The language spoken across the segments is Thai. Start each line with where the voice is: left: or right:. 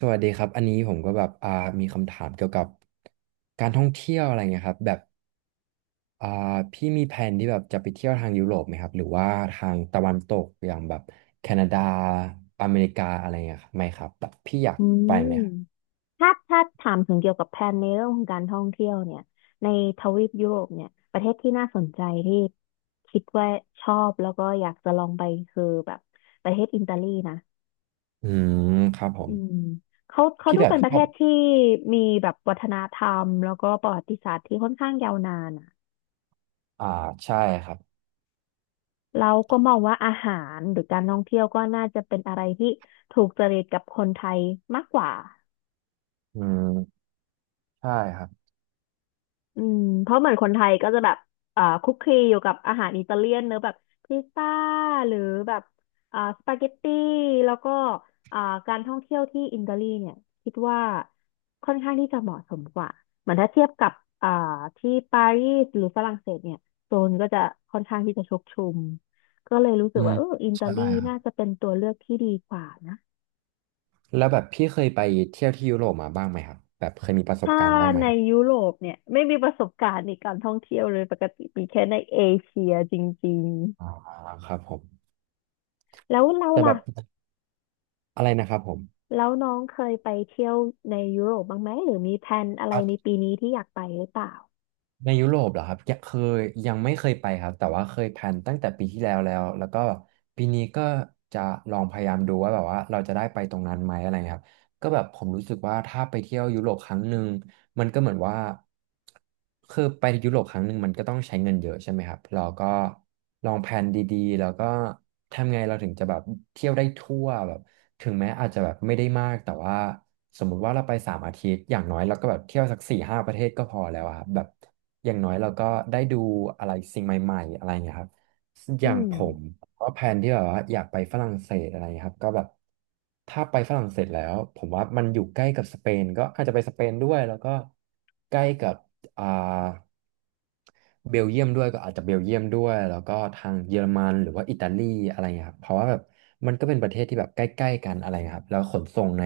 right: สวัสดีครับอันนี้ผมก็แบบมีคำถามเกี่ยวกับการท่องเที่ยวอะไรเงี้ยครับแบบอ่าพี่มีแผนที่แบบจะไปเที่ยวทางยุโรปไหมครับหรือว่าทางตะวันตกอย่างแบบแคนาดาอเมริกาอะไรเงี้ยครับไหมครับแบบพี่อยาก
left: อื
right: ไป
left: ม
right: ไหมครับ
left: ถ้าถามถึงเกี่ยวกับแผนในเรื่องของการท่องเที่ยวเนี่ยในทวีปยุโรปเนี่ยประเทศที่น่าสนใจที่คิดว่าชอบแล้วก็อยากจะลองไปคือแบบประเทศอิตาลีนะ
right: อืมครับผ
left: อื
right: ม
left: มเขา
right: พี่
left: ดู
right: แบบ
left: เป็นป
right: ช
left: ระเท
right: อบ
left: ศที่มีแบบวัฒนธรรมแล้วก็ประวัติศาสตร์ที่ค่อนข้างยาวนานอ่ะ
right: อ่าใช่ครับ
left: เราก็มองว่าอาหารหรือการท่องเที่ยวก็น่าจะเป็นอะไรที่ถูกจริตกับคนไทยมากกว่า
right: อืมใช่ครับ
left: อืมเพราะเหมือนคนไทยก็จะแบบคุกคลีอยู่กับอาหารอิตาเลียนเนอะแบบพิซซ่าหรือแบบสปาเกตตี้แล้วก็อ่าการท่องเที่ยวที่อิตาลีเนี่ยคิดว่าค่อนข้างที่จะเหมาะสมกว่าเหมือนถ้าเทียบกับอ่าที่ปารีสหรือฝรั่งเศสเนี่ยโซนก็จะค่อนข้างที่จะชกชุมก็เลยรู้สึ
right: อื
left: ก
right: ม
left: ว่าเอออิตา
right: ใช่
left: ลี
right: ครั
left: น่า
right: บ
left: จะเป็นตัวเลือกที่ดีกว่านะ
right: แล้วแบบพี่เคยไปเที่ยวที่ยุโรปมาบ้างไหมครับแบบเคยมีประสบ
left: ถ้า
right: การณ์บ้างไหม
left: ใน
right: ครับ
left: ยุโรปเนี่ยไม่มีประสบการณ์ในการท่องเที่ยวเลยปกติมีแค่ในเอเชียจริง
right: อ่าครับผม
left: ๆแล้วเรา
right: แต่แบ
left: ล่ะ
right: บอะไรนะครับผม
left: แล้วน้องเคยไปเที่ยวในยุโรปบ้างไหมหรือมีแพลนอะไรในปีนี้ที่อยากไปหรือเปล่า
right: ในยุโรปเหรอครับยังเคยยังไม่เคยไปครับแต่ว่าเคยแพลนตั้งแต่ปีที่แล้วแล้วก็ปีนี้ก็จะลองพยายามดูว่าแบบว่าเราจะได้ไปตรงนั้นไหมอะไรเงี้ยครับก็แบบผมรู้สึกว่าถ้าไปเที่ยวยุโรปครั้งหนึ่งมันก็เหมือนว่าคือไปยุโรปครั้งหนึ่งมันก็ต้องใช้เงินเยอะใช่ไหมครับเราก็ลองแพลนดีๆแล้วก็ทำไงเราถึงจะแบบเที่ยวได้ทั่วแบบถึงแม้อาจจะแบบไม่ได้มากแต่ว่า สมมุติว่าเราไปสามอาทิตย์อย่างน้อยเราก็แบบเที่ยวสักสี่ห้าประเทศก็พอแล้วอะครับแบบอย่างน้อยเราก็ได้ดูอะไรสิ่งใหม่ๆอะไรเงี้ยครับอ
left: อื
right: ย่างผ
left: ม
right: มก็แพลนที่แบบว่าอยากไปฝรั่งเศสอะไรเงี้ยครับก็แบบถ้าไปฝรั่งเศสแล้วผมว่ามันอยู่ใกล้กับสเปนก็อาจจะไปสเปนด้วยแล้วก็ใกล้กับอ่า เบลเยียมด้วยก็อาจจะเบลเยียมด้วยแล้วก็ทางเยอรมันหรือว่าอิตาลีอะไรเงี้ยครับเพราะว่าแบบมันก็เป็นประเทศที่แบบใกล้ๆกันอะไรเงี้ยครับแล้วขนส่งใน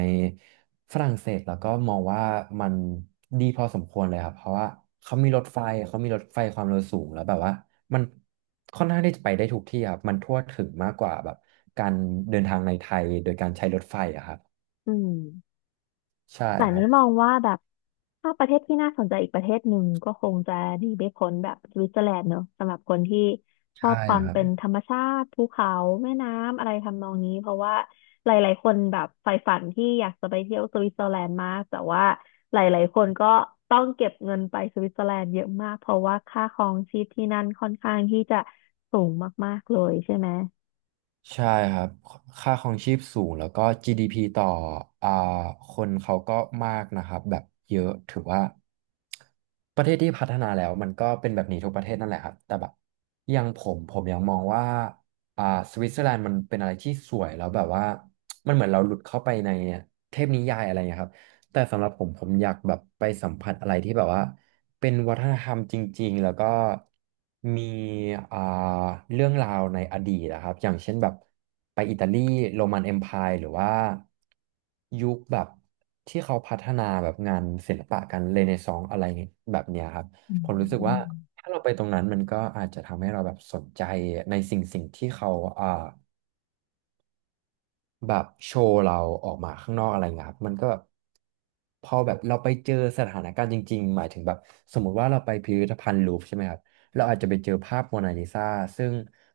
right: ฝรั่งเศสแล้วก็มองว่ามันดีพอสมควรเลยครับเพราะว่าเขามีรถไฟเขามีรถไฟความเร็วสูงแล้วแบบว่ามันค่อนข้างที่จะไปได้ทุกที่ครับมันทั่วถึงมากกว่าแบบการเดินทางในไทยโดยการใช้รถไฟอะครับ
left: อืม
right: ใช่
left: แต่
right: ครั
left: นี้
right: บ
left: มองว่าแบบถ้าประเทศที่น่าสนใจอีกประเทศหนึ่งก็คงจะหนีไม่พ้นแบบสวิตเซอร์แลนด์เนอะสำหรับคนที่ชอ
right: ใช่
left: บความ
right: ครั
left: เป็น
right: บ
left: ธรรมชาติภูเขาแม่น้ำอะไรทำนองนี้เพราะว่าหลายๆคนแบบใฝ่ฝันที่อยากจะไปเที่ยวสวิตเซอร์แลนด์มากแต่ว่าหลายๆคนก็ต้องเก็บเงินไปสวิตเซอร์แลนด์เยอะมากเพราะว่าค่าครองชีพที่นั่นค่อนข้างที่จะสูงมากๆเลยใช่ไหม
right: ใช่ครับค่าครองชีพสูงแล้วก็ GDP ต่ออ่าคนเขาก็มากนะครับแบบเยอะถือว่าประเทศที่พัฒนาแล้วมันก็เป็นแบบนี้ทุกประเทศนั่นแหละครับแต่แบบอยังผมยังมองว่าอ่าสวิตเซอร์แลนด์มันเป็นอะไรที่สวยแล้วแบบว่ามันเหมือนเราหลุดเข้าไปในเทพนิยายอะไรอย่างเงี้ยครับ แต่สำหรับผมผมอยากแบบไปสัมผัสอะไรที่แบบว่าเป็นวัฒนธรรมจริงๆแล้วก็มีอ่าเรื่องราวในอดีตนะครับอย่างเช่นแบบไปอิตาลีโรมันเอ็มไพร์หรือว่ายุคแบบที่เขาพัฒนาแบบงานศิลปะกันเรเนซองส์อะไรแบบเนี้ยครับ
left: อื
right: ผมรู้
left: ม
right: สึกว่าถ้าเราไปตรงนั้นมันก็อาจจะทำให้เราแบบสนใจในสิ่งที่เขาอ่า แบบโชว์เราออกมาข้างนอกอะไรเงี้ยครับมันก็แบบพอแบบเราไปเจอสถานการณ์จริงๆหมายถึงแบบสมมุติว่าเราไปพิพิธภัณฑ์ลูฟร์ใช่ไหมครับเราอาจจะไปเจอภาพโมนาลิซาซึ่ง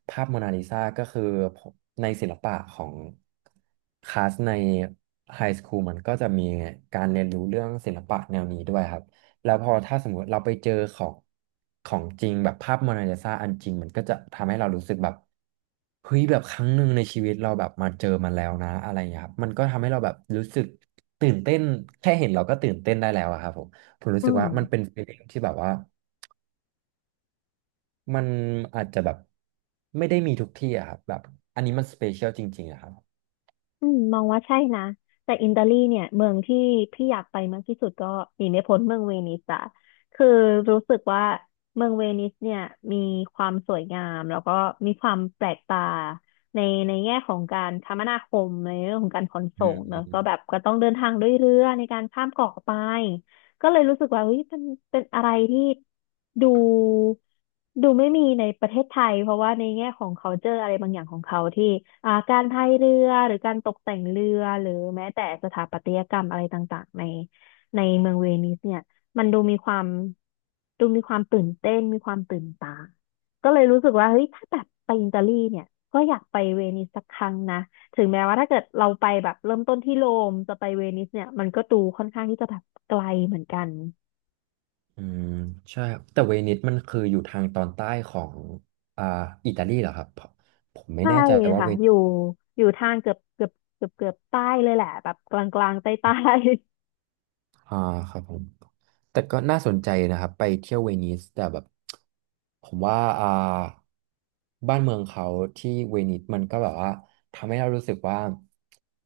right: ภาพโมนาลิซาก็คือในศิลปะของคลาสในไฮสคูลมันก็จะมีการเรียนรู้เรื่องศิลปะแนวนี้ด้วยครับ แล้วพอถ้าสมมติเราไปเจอของจริงแบบภาพโมนาลิซาอันจริงมันก็จะทำให้เรารู้สึกแบบเฮ้ยแบบครั้งหนึ่งในชีวิตเราแบบมาเจอมันแล้วนะอะไรอย่างเงี้ยครับมันก็ทำให้เราแบบรู้สึกตื่นเต้นแค่เห็นเราก็ตื่นเต้นได้แล้วอะครับผมผมรู้
left: อื
right: สึก
left: ม
right: ว่ามันเป็น feeling ที่แบบว่ามันอาจจะแบบไม่ได้มีทุกที่อะครับแบบอันนี้มันสเปเชียลจริงๆอะครับ
left: อืมมองว่าใช่นะแต่อิตาลีเนี่ยเมืองที่พี่อยากไปมากที่สุดก็หนีไม่พ้นเมืองเวนิสอะคือรู้สึกว่าเมืองเวนิสเนี่ยมีความสวยงามแล้วก็มีความแปลกตาในในแง่ของการคมนาคมในเรื่องของการขน
right: อื
left: ส่
right: ม
left: งเน
right: อื
left: อะก็
right: ม
left: แบบก็ต้องเดินทางด้วยเรือในการข้ามเกาะไป ก็เลยรู้สึกว่าเฮ้ยมันเป็นอะไรที่ดูดูไม่มีในประเทศไทยเพราะว่าในแง่ของ culture อะไรบางอย่างของเขาที่การพายเรือหรือการตกแต่งเรือหรือแม้แต่สถาปัตยกรรมอะไรต่างๆในเมืองเวนิสเนี่ยมันดูมีความดูมีความตื่นเต้นมีความตื่นตาก็เลยรู้สึกว่าเฮ้ยถ้าแบบไปอิตาลีเนี่ยก็อยากไปเวนิสสักครั้งนะ ถึงแม้ว่าถ้าเกิดเราไปแบบเริ่มต้นที่โรมจะไปเวนิสเนี่ยมันก็ดูค่อนข้างที่จะแบบไกลเหมือนกัน
right: อืมใช่ครับแต่เวนิสมันคืออยู่ทางตอนใต้ของอ่าอิตาลีเหรอครับผมผมไม่
left: ใช่
right: แน่ใจว่า
left: ค่ะ
right: เว
left: อยู่ทางเกือบใต้เลยแหละแบบกลางกลางใต้ใต้
right: อ่าครับผม แต่ก็น่าสนใจนะครับไปเที่ยวเวนิสแต่แบบผมว่าบ้านเมืองเขาที่เวนิสมันก็แบบว่าทำให้เรารู้สึกว่า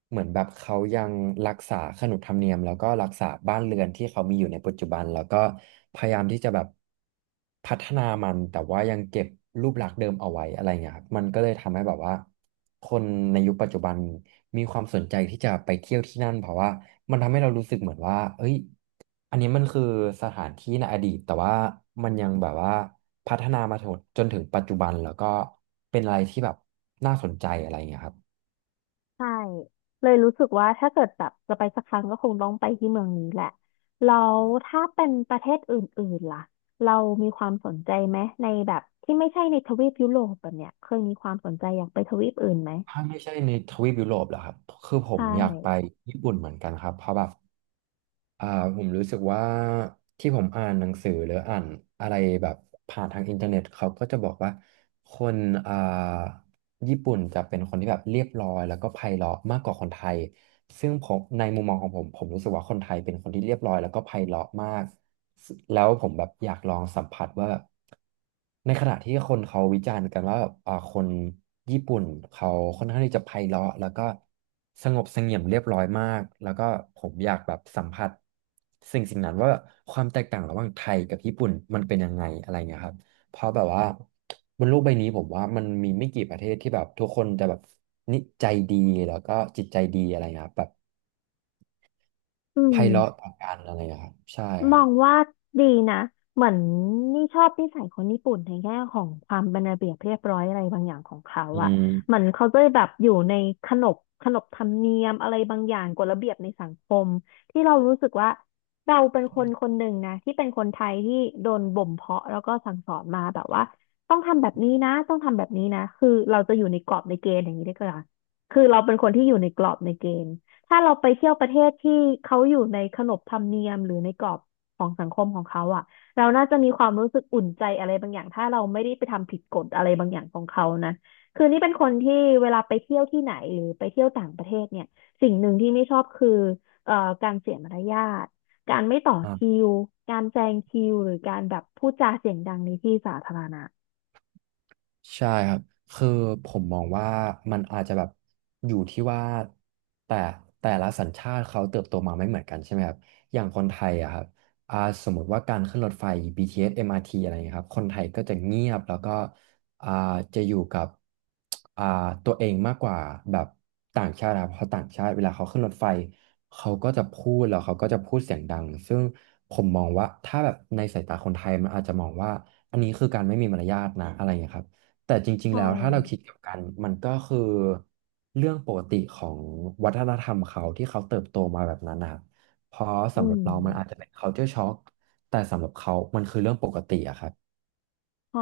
right: เหมือนแบบเขายังรักษาขนบธรรมเนียมแล้วก็รักษาบ้านเรือนที่เขามีอยู่ในปัจจุบันแล้วก็พยายามที่จะแบบพัฒนามันแต่ว่ายังเก็บรูปลักษณ์เดิมเอาไว้อะไรเงี้ยครับมันก็เลยทำให้แบบว่าคนในยุคปัจจุบันมีความสนใจที่จะไปเที่ยวที่นั่นเพราะว่ามันทำให้เรารู้สึกเหมือนว่าเอ้ย อันนี้มันคือสถานที่ในอดีตแต่ว่ามันยังแบบว่าพัฒนามาถึงจนถึงปัจจุบันแล้วก็เป็นอะไรที่แบบน่าสนใจอะไรอย่างเงี้ยครับ
left: ใช่เลยรู้สึกว่าถ้าเกิดแบบจะไปสักครั้งก็คงต้องไปที่เมืองนี้แหละแล้วถ้าเป็นประเทศอื่นๆล่ะเรามีความสนใจไหมในแบบที่ไม่ใช่ในทวีปยุโรปแบบเนี้ยเคยมีความสนใจอยากไปทวีปอื่นไหม
right: ถ้าไม่ใช่ในทวีปยุโรปเหรอครับคือผม
left: ใช่
right: อยากไปญี่ปุ่นเหมือนกันครับเพราะแบบอ่าผมรู้สึกว่าที่ผมอ่านหนังสือหรืออ่านอะไรแบบผ่านทางอินเทอร์เน็ตเขาก็จะบอกว่าคนอ่า ญี่ปุ่นจะเป็นคนที่แบบเรียบร้อยแล้วก็ไพเราะมากกว่าคนไทยซึ่งผมในมุมมองของผมผมรู้สึกว่าคนไทยเป็นคนที่เรียบร้อยแล้วก็ไพเราะมากแล้วผมแบบอยากลองสัมผัสว่าแบบในขณะที่คนเขาวิจารณ์กันว่าแบบคนญี่ปุ่นเขาค่อนข้างที่จะไพเราะแล้วก็สงบเสงี่ยมเรียบร้อยมากแล้วก็ผมอยากแบบสัมผัสสิ่งนั้นว่าความแตกต่างระหว่างไทยกับญี่ปุ่นมันเป็นยังไงอะไรเงี้ยครับ เพราะแบบว่าบนโลกใบนี้ผมว่ามันมีไม่กี่ประเทศที่แบบทุกคนจะแบบนิจใจดีแล้วก็จิตใจดีอะไรเงี้ยครับแบบ
left: อื
right: ไพเราะ
left: ม
right: ต่อกันอะไรเงี้ยครับใช่ค
left: ม
right: รั
left: อ
right: บ
left: งว่าดีนะเหมือนนี่ชอบนิสัยคนญี่ปุ่นในแง่ของความเป็นระเบียบเรียบร้อยอะไรบางอย่างของเขา
right: อื
left: อ่ะ
right: ม
left: เหมือนเขาจะแบบอยู่ในขนบขนบธรรมเนียมอะไรบางอย่างกฎระเบียบในสังคมที่เรารู้สึกว่าเราเป็นคนคนหนึ่งนะที่เป็นคนไทยที่โดนบ่มเพาะแล้วก็สั่งสอนมาแบบว่าต้องทำแบบนี้นะต้องทำแบบนี้นะคือเราจะอยู่ในกรอบในเกณฑ์อย่างนี้ได้ก็ล่ะคือเราเป็นคนที่อยู่ในกรอบในเกณฑ์ถ้าเราไปเที่ยวประเทศที่เขาอยู่ในขนบธรรมเนียมหรือในกรอบ ของสังคมของเขาอ่ะเราน่าจะมีความรู้สึกอุ่นใจอะไรบางอย่างถ้าเราไม่ได้ไปทำผิดกฎอะไรบางอย่างของเขานะคือนี่เป็นคนที่เวลาไปเที่ยวที่ไหนหรือไปเที่ยวต่างประเทศเนี่ยสิ่งหนึ่งที่ไม่ชอบคือเอ่อการเสียมารยาทการไม่ต่อคิวการแซงคิวหรือการแบบพูดจาเสียงดังในที่สาธารณะ
right: ใช่ครับ คือผมมองว่ามันอาจจะแบบอยู่ที่ว่าแต่แต่ละสัญชาติเขาเติบโตมาไม่เหมือนกันใช่ไหมครับอย่างคนไทยอะครับอ่าสมมติว่าการขึ้นรถไฟ BTS MRT อสเอ็มอาร์ทีอะไรอย่างเงี้ยครับคนไทยก็จะเงียบแล้วก็อ่าจะอยู่กับอ่าตัวเองมากกว่าแบบต่างชาตินะครับเพราะต่างชาติเวลาเขาขึ้นรถไฟเขาก็จะพูดแล้วเขาก็จะพูดเสียงดังซึ่งผมมองว่าถ้าแบบในสายตาคนไทยมันอาจจะมองว่าอันนี้คือการไม่มีมารยาทนะอะไรอย่างเงี้ยครับ แต่จริ
left: ใช
right: งๆ แล้วถ้าเราคิด
left: ่
right: กลับกันมันก็คือเรื่องปกติของวัฒนธรรมเขาที่เขาเติบโตมาแบบนั้นนะครับเพราะ
left: อื
right: สำหรับ
left: ม
right: เรามันอาจจะเป็น culture shock แต่สำหรับเขามันคือเรื่องปกติอะครับ
left: ใช่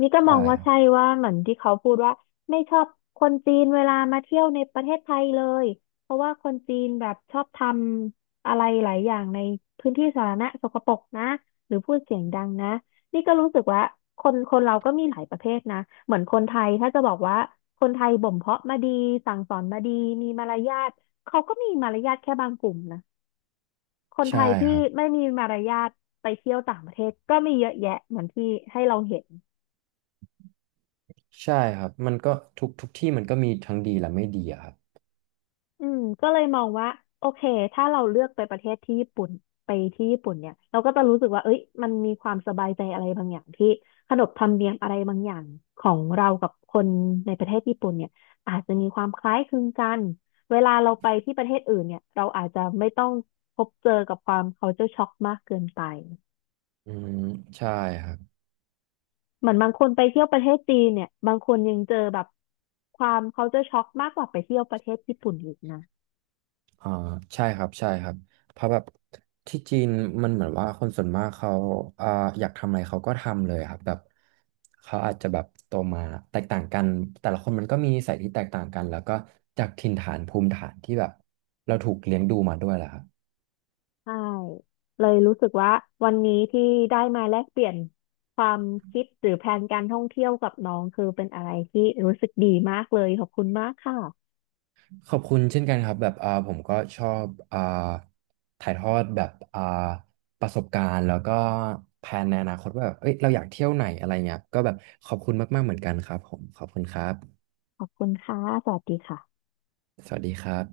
left: นี่ก็ม
right: ใช่
left: องว่า
right: ครับ
left: ใช่ว่าเหมือนที่เขาพูดว่าไม่ชอบคนจีนเวลามาเที่ยวในประเทศไทยเลยเพราะว่าคนจีนแบบชอบทำอะไรหลายอย่างในพื้นที่สาธารณะสกปรกนะหรือพูดเสียงดังนะนี่ก็รู้สึกว่าคนคนเราก็มีหลายประเภทนะเหมือนคนไทยถ้าจะบอกว่าคนไทยบ่มเพาะมาดีสั่งสอนมาดีมีมารยาทเขาก็มีมารยาทแค่บางกลุ่มนะคนไท
right: ใช่
left: ยที่
right: ครับ
left: ไม่มีมารยาทไปเที่ยวต่างประเทศก็มีเยอะแยะเหมือนที่ให้เราเห็น
right: ใช่ครับมันก็ทุกที่มันก็มีทั้งดีและไม่ดีอะครับ
left: อืมก็เลยมองว่าโอเคถ้าเราเลือกไปประเทศที่ญี่ปุ่นไปที่ญี่ปุ่นเนี่ยเราก็จะรู้สึกว่าเอ้ยมันมีความสบายใจอะไรบางอย่างที่ขนบธรรมเนียมอะไรบางอย่างของเรากับคนในประเทศญี่ปุ่นเนี่ยอาจจะมีความคล้ายคลึงกันเวลาเราไปที่ประเทศอื่นเนี่ยเราอาจจะไม่ต้องพบเจอกับความ culture shock มากเกินไป
right: อืมใช่ครับ
left: เหมือนบางคนไปเที่ยวประเทศจีนเนี่ยบางคนยังเจอแบบความ culture shock มากกว่าไปเที่ยวประเทศญี่ปุ่นอีกนะ
right: อ่าใช่ครับใช่ครับเพราะแบบที่จีนมันเหมือนว่าคนส่วนมากเขาอ่าอยากทำอะไรเขาก็ทำเลยครับแบบเขาอาจจะแบบโตมาแตกต่างกันแต่ละคนมันก็มีนิสัยที่แตกต่างกันแล้วก็จากถิ่นฐานภูมิฐานที่แบบเราถูกเลี้ยงดูมาด้วยแหละครับ
left: ใช่เลยรู้สึกว่าวันนี้ที่ได้มาแลกเปลี่ยนความคิดหรือแพลนการท่องเที่ยวกับน้องคือเป็นอะไรที่รู้สึกดีมากเลยขอบคุณมากค่ะ
right: ขอบคุณเช่นกันครับแบบผมก็ชอบถ่ายทอดแบบประสบการณ์แล้วก็แผนในอนาคตว่าแบบเอ้ยเราอยากเที่ยวไหนอะไรเงี้ยก็แบบขอบคุณมากๆเหมือนกันครับผมขอบคุณครับ
left: ขอบคุณค่ะ สวัสดีค่ะ
right: สวัสดีครับ